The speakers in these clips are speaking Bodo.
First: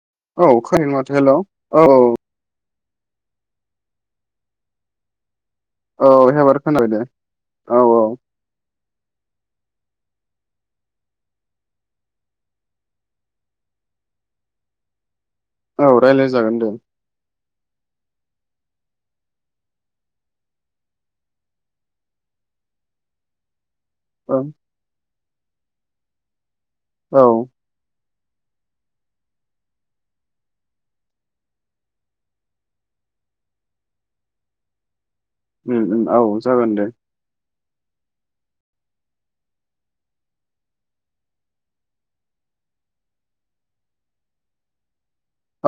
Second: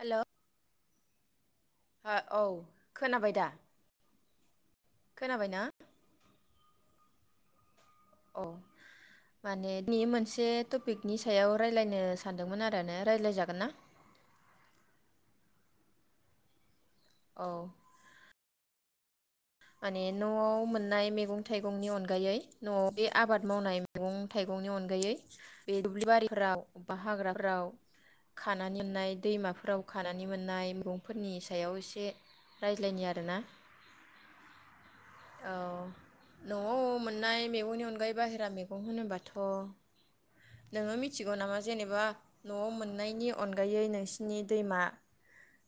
हेलौ औ खोनानो माथो हेलौ औ औ खोनाबाय दा खोनाबाय ना। औ एबार खोनाबाय दे औ औ औ माने नि मोनसे टपिकनि सायाव रायज्लायनो सानदोंमोन आरो ना राय्लायजागोन ना? औ रायज्लाय जागोन दे। औ माने नआव मोननाय मेगं थाइगंनि अनगायै नआव दि आबाद मावनाय। मैगं औ थाइगंनि अनगायै- बे दुबलि बारिफोराव बा औ हाग्राफोराव। खानानै मोननाय दैमाफोराव खानानै मोननाय मैगंफोरनि सायाव एसे रायज्लायनि आरोना। उम उम औ जागोन दे। मेगंनि अनगायै बाहेरा मेगं होनोबाथ नोङो मिथिगौ नामा जेनेबा नआव मोननायनि अनगायै नोंसिनि दैमा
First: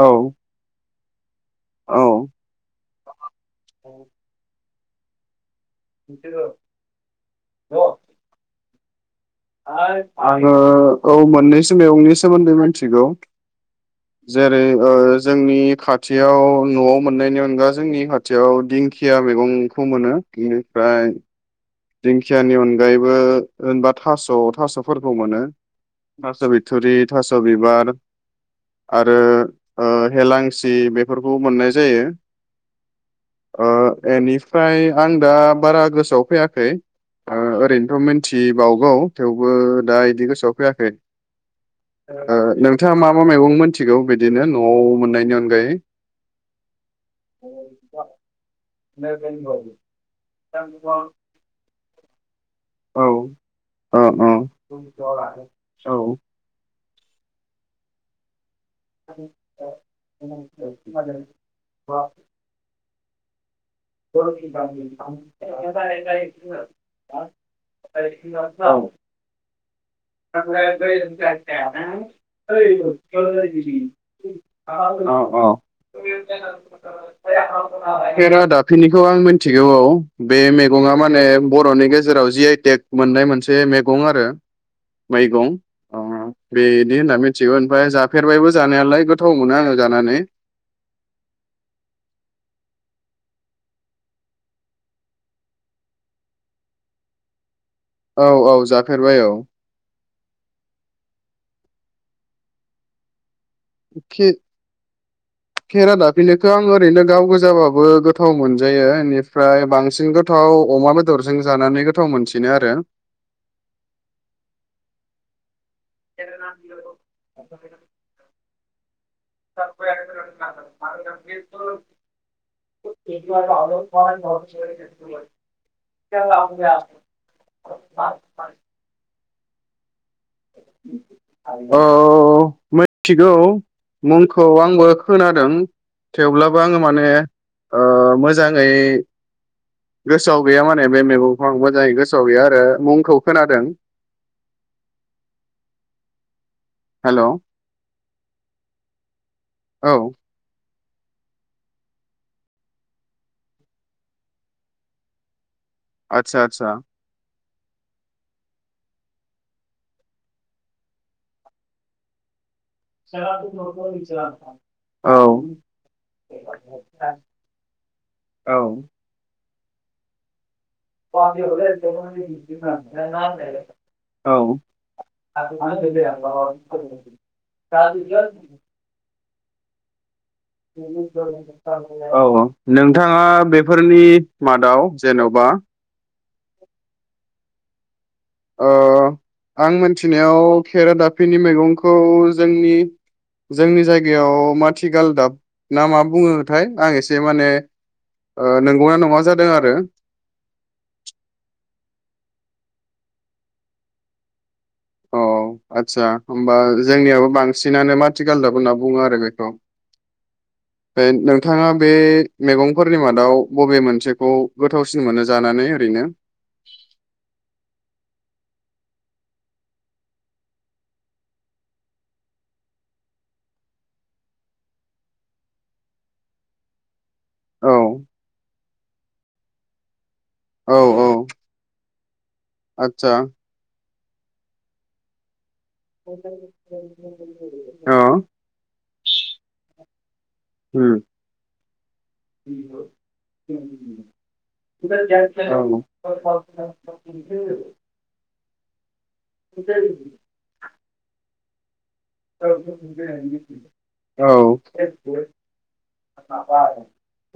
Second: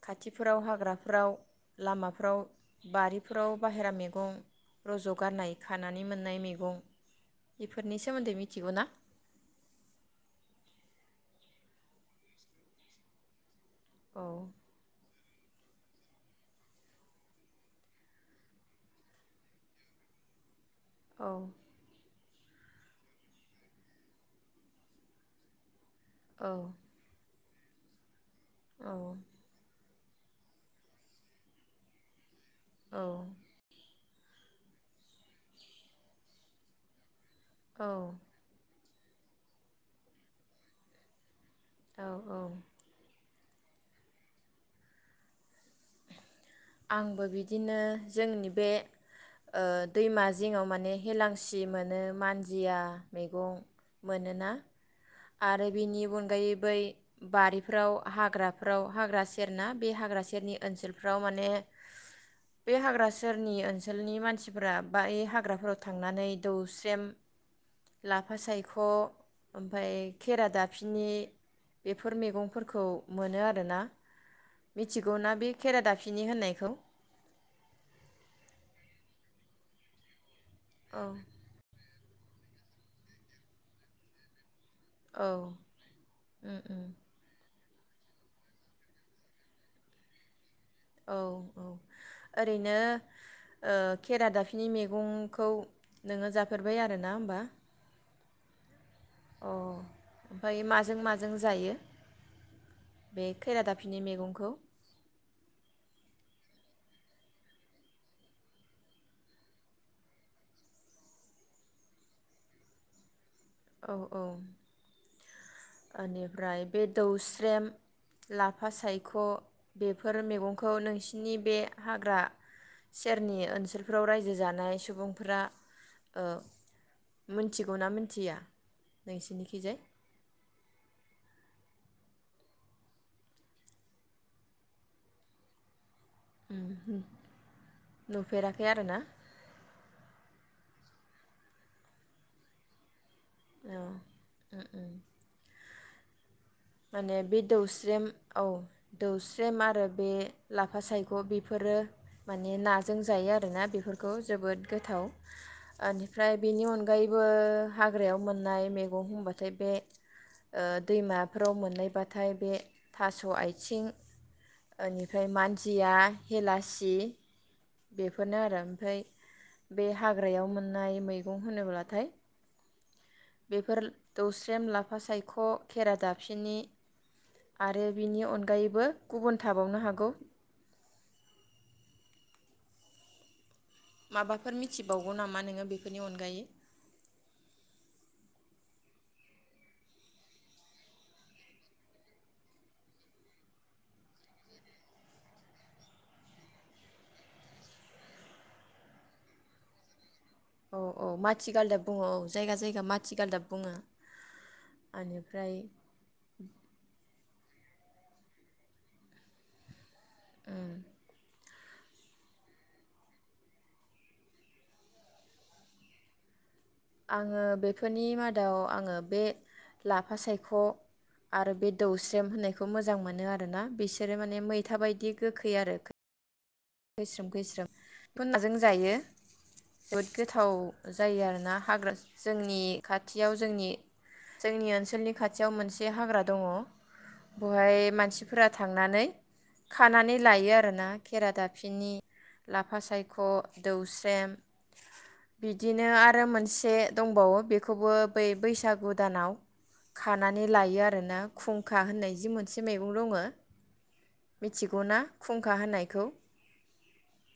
औ खाथिफोराव हाग्रा फ्राव औ लामाफ्राव बारि [unintelligible] बाहहेरा मेगं रज गारनाय खानानै मोननाय मेगं बेफोरनि सोमोन्दै मिथिगौ ना? आङो औ मोननैसो मेगंनि सोमोन्दै मिथिगौ। औ जेरै ओ जोंनि खाथियाव नआव मोननायनि अनगा जोंनि खाथियाव दिंखिया मैगंखौ मोनो इनो ओमफ्राय औ दिंखियानि अनगायैबो होनबा थास थासफोरखौ मोनो। थास औ बिथुरि थास बिबार औ आरो ओ हेलांसि बेफोरखौ मोननाय जायो। औ ओ एनिफ्राय आं दा बारा गोसोआव फैया खै। ओ औ ओरैनोथ' मिनथिबावगौ। थेवबो दा इदि गोसोआव फैयाखै। औ ओ औ नोंथाङा मा मा मैगं मोनथिगौ बिदिनो नवाव मोननायनि अनगायै। आंबो औ बिदिनो जोंनि बे ओ दैमा जिङाव माने हेलां सि मोनो मानजिया औ मैगं औ मोनोना आरो बेनि अनगायैबो बै बारिफोराव हाग्रा फ्राव हाग्रा सेर ना बे हाग्रा सेरनि ओनसोलफ्राव माने बे हाग्रा सि सेरनि ओन सोलनि मानसिफोरा बाय हाग्राफोराव थांनानै दौस्रेम लाफा औ औ सायख' फाय खेरादाफिनि बेफोर मैगंफोरखौ मोनो आरो ना मिथिगौ ना बे खेरा दाफिनि होननाय खेरादाफिनिखौ आं मोन थिगौ औ। बे मेगङा औ माने बर'नि गेजे जेराव जि आइ टेक मोननाय मोनसे मैगं आरो। औ मैगं अ उम उम बेदि होनना मिथिगौ। फाय जाफेरबायबो जानायालाय गोथाव मोनो आङो जानानै। औ औ ओरैनो ओ खेरा दाफिनि मैगंखौ नोङो जाफेरबाय आरोना होमबा? औ औ जाफेरबाय औ। जों जायो बे खैरादाफिनि मैगंखौ। फिनिखौ आं ओरैनो गावगोजाबाबो गोथाव मोनजायो बेनिफ्राय बांसिन गोथाव अमा बेदरजों जानानै गोथाव मोनसिनो आरो। औ औ ओनिफ्राय बे दौस्रेम ला फा साय ख' बेफोर मेगंखौ नोंसिनि बे हाग्रा सेरनि ओनसोलफोराव रायजो जानाय सुबुंफोरा ओ मिनथिगौना मिथिया? नोंसोरनिखिजाय औ मिथिगौ मुंखौ आंबो खोनादों। थेवब्लाबो आङो माने अ नुफेराखै मोजाङै आरोना गोसोआव गैया माने बे मैगंखौ मोजाङै गोसोआव गैया आरो मुंखौ खोनादों औ उम उम। माने हेल' औ बे दौस्रेम औ दौस एम आरो बे ला फा सायख' बेफोरो माने नाजों जायो आरोना बेफोरखौ जोबोद गोथाव। आनिफ्राय आदसा बेनि आदसा अनगायैबो हाग्रायाव मोननाय मेगं होनबाथाय बे ओ दैमा फ्राव मोननायबाथाय बे थास' आथिं औ एनिफ्राय मानजिया, हेलासि बेफोरनो औ आरो ओमफ्राय बे हाग्रायाव मोन [unintelligible] बेफोर औ दौस्रेम, लाफा सायख', खेरा दाफिनि आरो बिनि अनगायैबो गुबुन थाबावनो हागौ। औ औ नोंथांङा बे माबाफोर मिथिबावगौ नामा नोंङो बेफोरनि अनगायै ओ आं मोनथिनायाव खेरा दाफिनि मैगंखौ जोंनि जोंनि जायगायाव माथिगाल दाब ना मा बुङोथाय आं एसे माने अ नंगौना नङा जादों आरो। औ औ माथिगालदाब बुङो औ जायगा जायगा माथिगालदाब बुङो। औ बेनिफ्राय आदसा होमबा जोंनियाबो बांसिनानो माथि गालदाब होनना बुङो आरो बेखौ। बे नों थाङा बे मेगंफोरनि मादाव बबे मोनसेखौ गोथावसिन मोनो जानानै ओरैनो? आंङो बेफोरनि मा दाउ आङो बे लाफा सायख' आरो बे दौस्रेम होननायखौ मोजां मोनो आरोना बिसोरो माने मैथा बायदि गोखै आरो। खैस्रोम खैस्रोम औ [unintelligible] जायो जोबोद गो थाव औ औ जायो आरोना हाग्रा जोंनि आदसा खाथियाव जोंनि जोंनि ओनसोलनि खा थियाव मोनसे हाग्रा दङ बहाय अ मानसिफोरा थांनानै खानानै लायो आरो ना उम खेरा दा फिनि, लाफा सायख', दौस्रेम बिदिनो आरो मोनसे दंबावो बेखौबो ब बैसागु गोदानाव खानानै लायो आरो आरो ना खुं खुंखा होननाय जि मोनसे मैगं दङ औ मिथिगौ ना खुंखा होननायखौ?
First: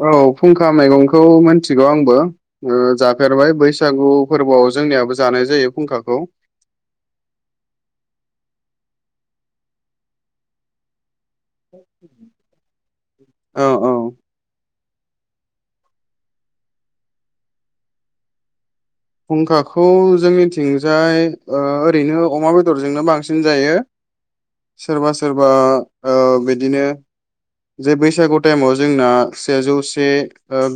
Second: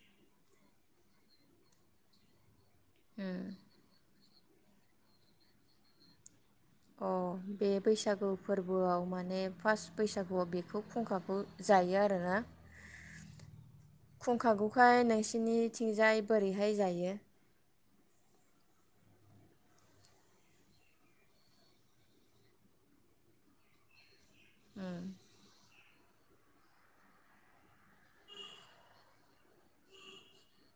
औ फुंखा मैगंखौ मिथिगौ आंबो। ओ जाफेर बाय बैसागु फोरबोआव जोंनियाबो जानाय जायो फुंखाखौ अ बे बैसागु फोरबोआव माने फार्स्ट बैसागुआव बेखौ फुंखाखौ जायो आरोना औ औ खुंखाखौ खौहाय नोंसोरनि थिंजाय बोरैहाय जायो फुंखाखौ जोंनिथिंजाय ओ ओरैनो अमा बेदरजोंनो बांसिन जायो सोरबा सोरबा ओ बिदिनो जे बैसागु टाइमाव जोंना सेजौसे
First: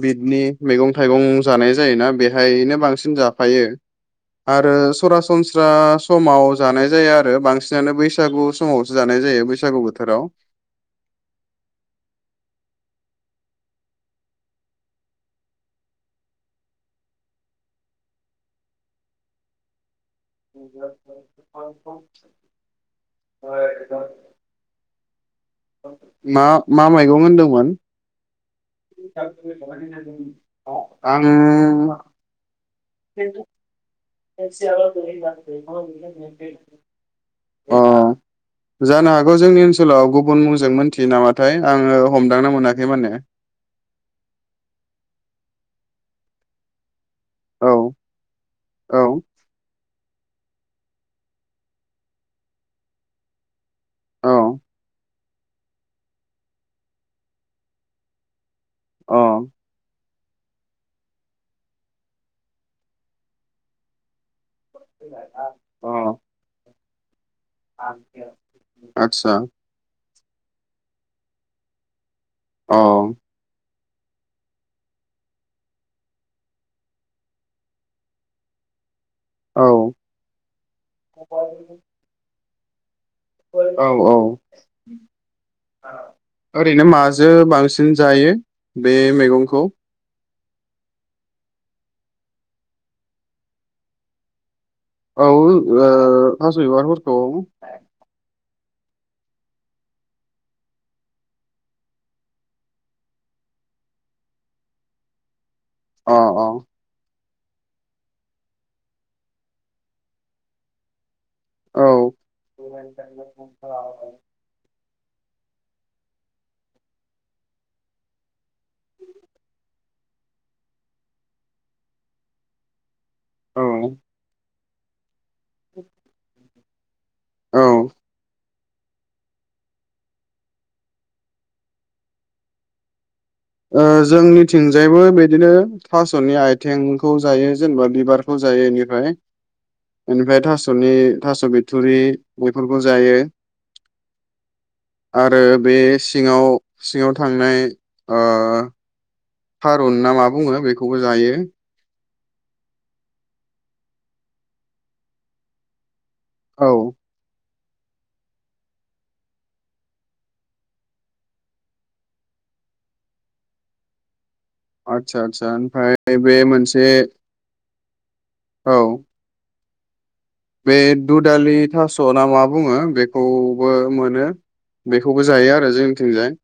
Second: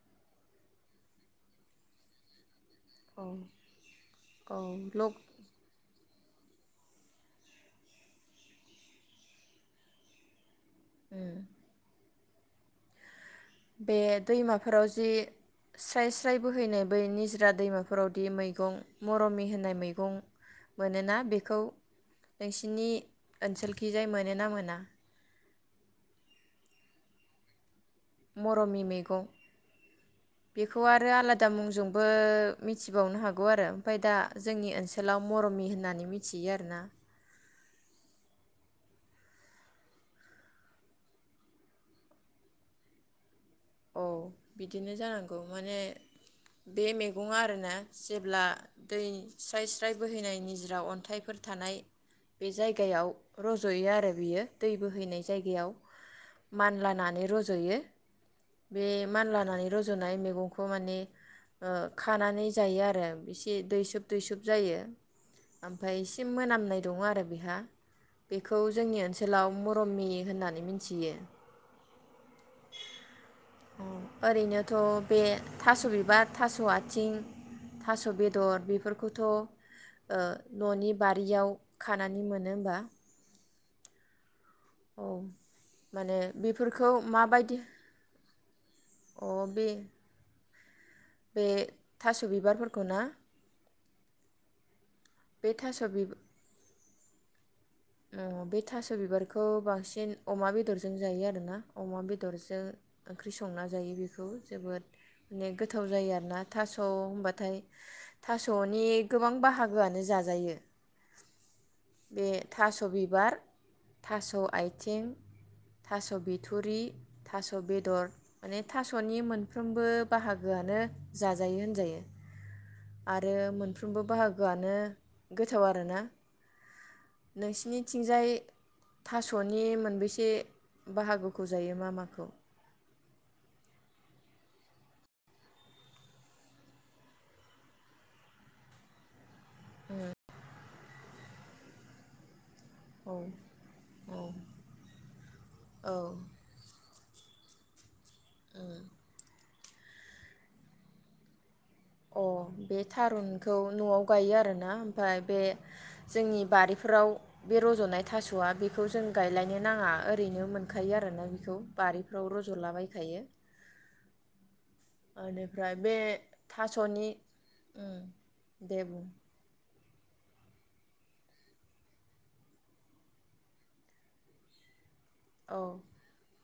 बिदनि मैगं थाइगं जानाय जायोना बेहायनो बांसि औ जाफायो औ आरो लक सरासनस्रा समाव जानाय जाया आरो बांसिनानो बैसागु समावसो जानाय जायो बैसागु बोथोराव उम बे दैमाफोराव जि स्राय स्राय बोहैनाय बै निजरा दैमाफोरावदि मैगं मरमि होनाय मैगं मोनोना बेखौ नोंसिनि ओनसोलखि जाय मोनो ना मोना मा मा मैगं होन्दोंमोन मरमि मैगं बेखौ आरो आलादा मुंजोंबो आंङो मिथिबावनो हागौ आरो ओमफ्राय दा जोंनि ओनसोलाव मरमि होननानै मिथियो आरोना अ जानो हागौ जोंनि ओनसोलाव गुबुन मुंजों मोनथियो नामाथाय आंङो हमदांनो मोनाखै माने औ बिदिनो जानांगौ माने बे मेगं बुङा औ आरोना जेब्ला दै औ स्राय स्राय बोहैनाय निजिरा अन्थाइफोर थानाय बे जायगायाव रज'यो आरो औ बियो दै बोहैनाय जायगायाव मानलानानै रज'यो बे अ मानलानानै रज'नाय मैगंखौ बे खौ माने ओ खानानै जायो आरो इसे दै सोब दुइसब जायो ओमफ्राय अ इसे मोनामनाय दङ आरो बेहा बेखौ जोंनि आतसा ओनसोलाव मरमि होननानै मिथियो औ ओरैनोथ बे थास बिबार थास आथिं थास बेदर बेफोरखौ खौथ' ओ औ न'नि बारियाव खानानै मोनो होमबा औ औ औ माने ओरैनो बेफोरखौ माजों माबायदि बांसिन जायो बे अ मैगंखौ? बे बे थास' बिबारफोरखौ ना? औ ओ बे थास' बिबार थास' बिबारफोर औ अ बे थास' बिबारखौ बांसिन अमा बेदरजों जायो आरोना, अमा बेदरजों ओंख्रि संना जायो बेखौ जोबोद माने गोथाव जायो अ आरोना, थास' होनबा फायय थास'नि गोबां बाहागोआनो जाजायो। औ बे थास' बिबार थास' आइ आथिं, थास' बिथरि थास' बेदर, माने थास'नि मोनफ्रोमबो बाहागोआनो जाजायो होनजायो। आरो औ मोनफ्रोमबो बाहागोआ नो गोथाव आरोना। औ नोंसिनिथिंजाय थास'नि मोनबेैसे बाहागोखौ जायो मा माखौ? ओ जोंनिथिंजायबो बिदिनो थास'नि आइथेंखौ जायो, जेनेबा बिबारखौ जायो बेनिफ्राय एनिफ्रायथ' थास'नि थास' बिथुरि बेफोरखौ औ जायो आरो बे औ सिङाव सिङाव थांनाय ओ थारुन ना मा बुङो बेखौबो जायो। अ बे थारुनखौ न'आव गायो आरोना ओमफ्राय बे जोंनि औ बारिफोराव बे रज'नाय थास'आ बेखौ जों गायलायनो नाङा, ओरैनो मोनखायो आरोना बेखौ बारिफ्रावनो रज'लाबायखायो। आतसा आतसा ओमफ्राय बे मोनसे थास'नि उम औ दे बुं! बे दुदालि थास'ना मा बुङो बेखौबो मोनो। बेखौबो जायो औ आरो जोंनिथिंजाय।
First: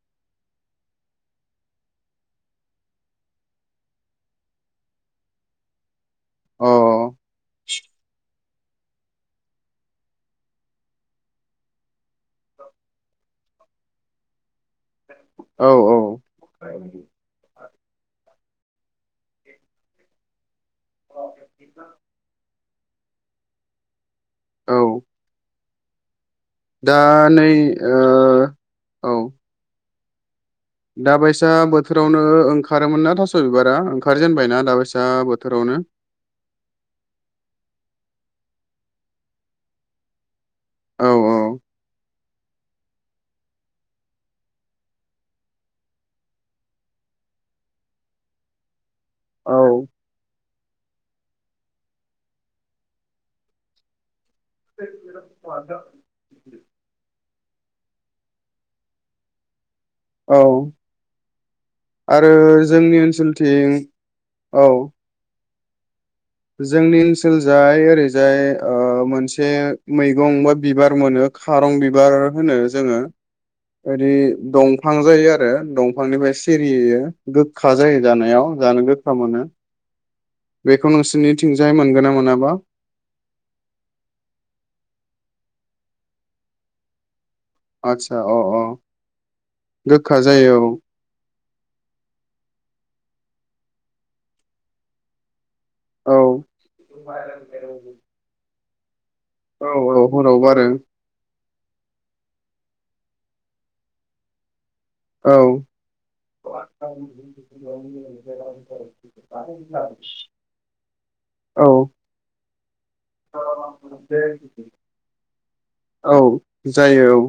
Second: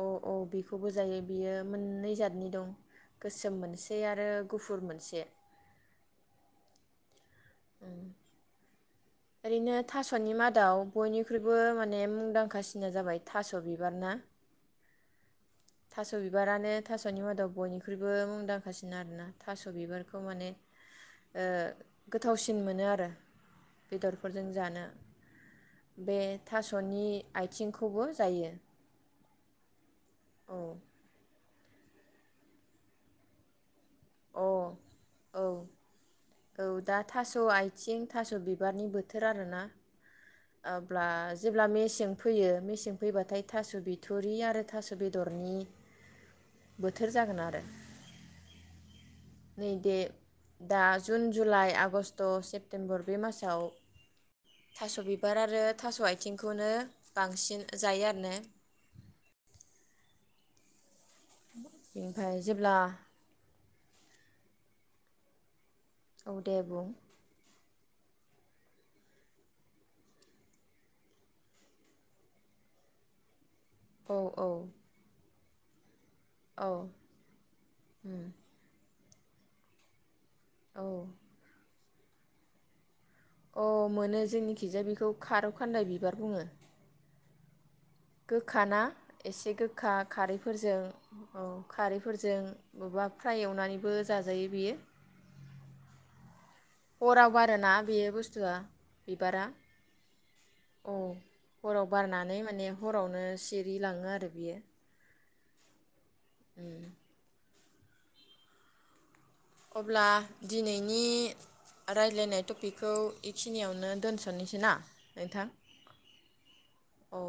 औ औ बेखौबो जायो बियो मोननै जादनि दं, गोसोम मोनसे आरो गुफुर मोनसे अ [inaudible] ओरैनो थास'नि मादाव बयनिख्रुइबो माने मुंदांखासिना जाबाय थास' बिबार ना औ थास' बिबारानो थास'नि मादाव बयनिख्रुइबो मुंदां गासिनो आरोना थास' बिबारखौ माने ओ गोथावसिन मोनो आरो। बेदर फोरजों औ जानो बे दा थास'नि नै आथिंखौबो ओ जायो। औ दाबाय सा बोथोरावनो ओंखारोमोन ना थास बिबारा अ ओंखारजेनबायना दा बायसा औ बोथोरावनो? औ दा थास' आथिं थास' बिबारनि बोथोर आरोना। औ अब्ला जेब्ला मेसें फैयो मेसें फैबाथाय थास' बिथुरि आरो थास बेदरनि बोथोर जागोन आरो। औ नै दे दा जुन, जुलाइ, आगष्ट, सेप्तेम्बर बे मासाव थास बिबार आरो थास आथिंखौनो बांसिन जायो आरोने? औ आरो बेनिफ्राय जेब्ला जोंनि ओनसोलथिं औ औ दे बुं जोंनि ओनसोलजाय ओरैजाय मोनसे मैगं बा बिबार मोनो खारं बिबार होनो जोङो। ओदि औ औ दंफां जायो आरो। दं फांनिफ्राय औ सिरियो गोखा जायो जानायाव जानो गो खा मोनो। औ बेखौ नोंसोरनिथिंजाय मोन गोन मोनाबा? अ मोनो जोंनिखिजाया बेखौ खारौ खान्दाय बिबार बुङो। आदसा अ अ गोखाना एसे गोखा खारैफोरजों औ खारैफोरजों बबेबा फ्राय एवनानैबो जाजायो बेयो। औ हराव बारोना बे बुस्थुआ? बिबारा औ औ हराव बारो। औ हराव बारनानै माने हरावनो सिरि लाङो आरो बियो। औ [inaudible] [unintelligible] अब्ला दिनैनि औ रायज्लायनाय टपिकखौ एखिनियावनो दोनसनोसै ना नोंथां औ औ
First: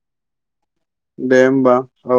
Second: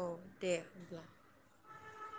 औ। दे। अब्ला दे होमबा। औ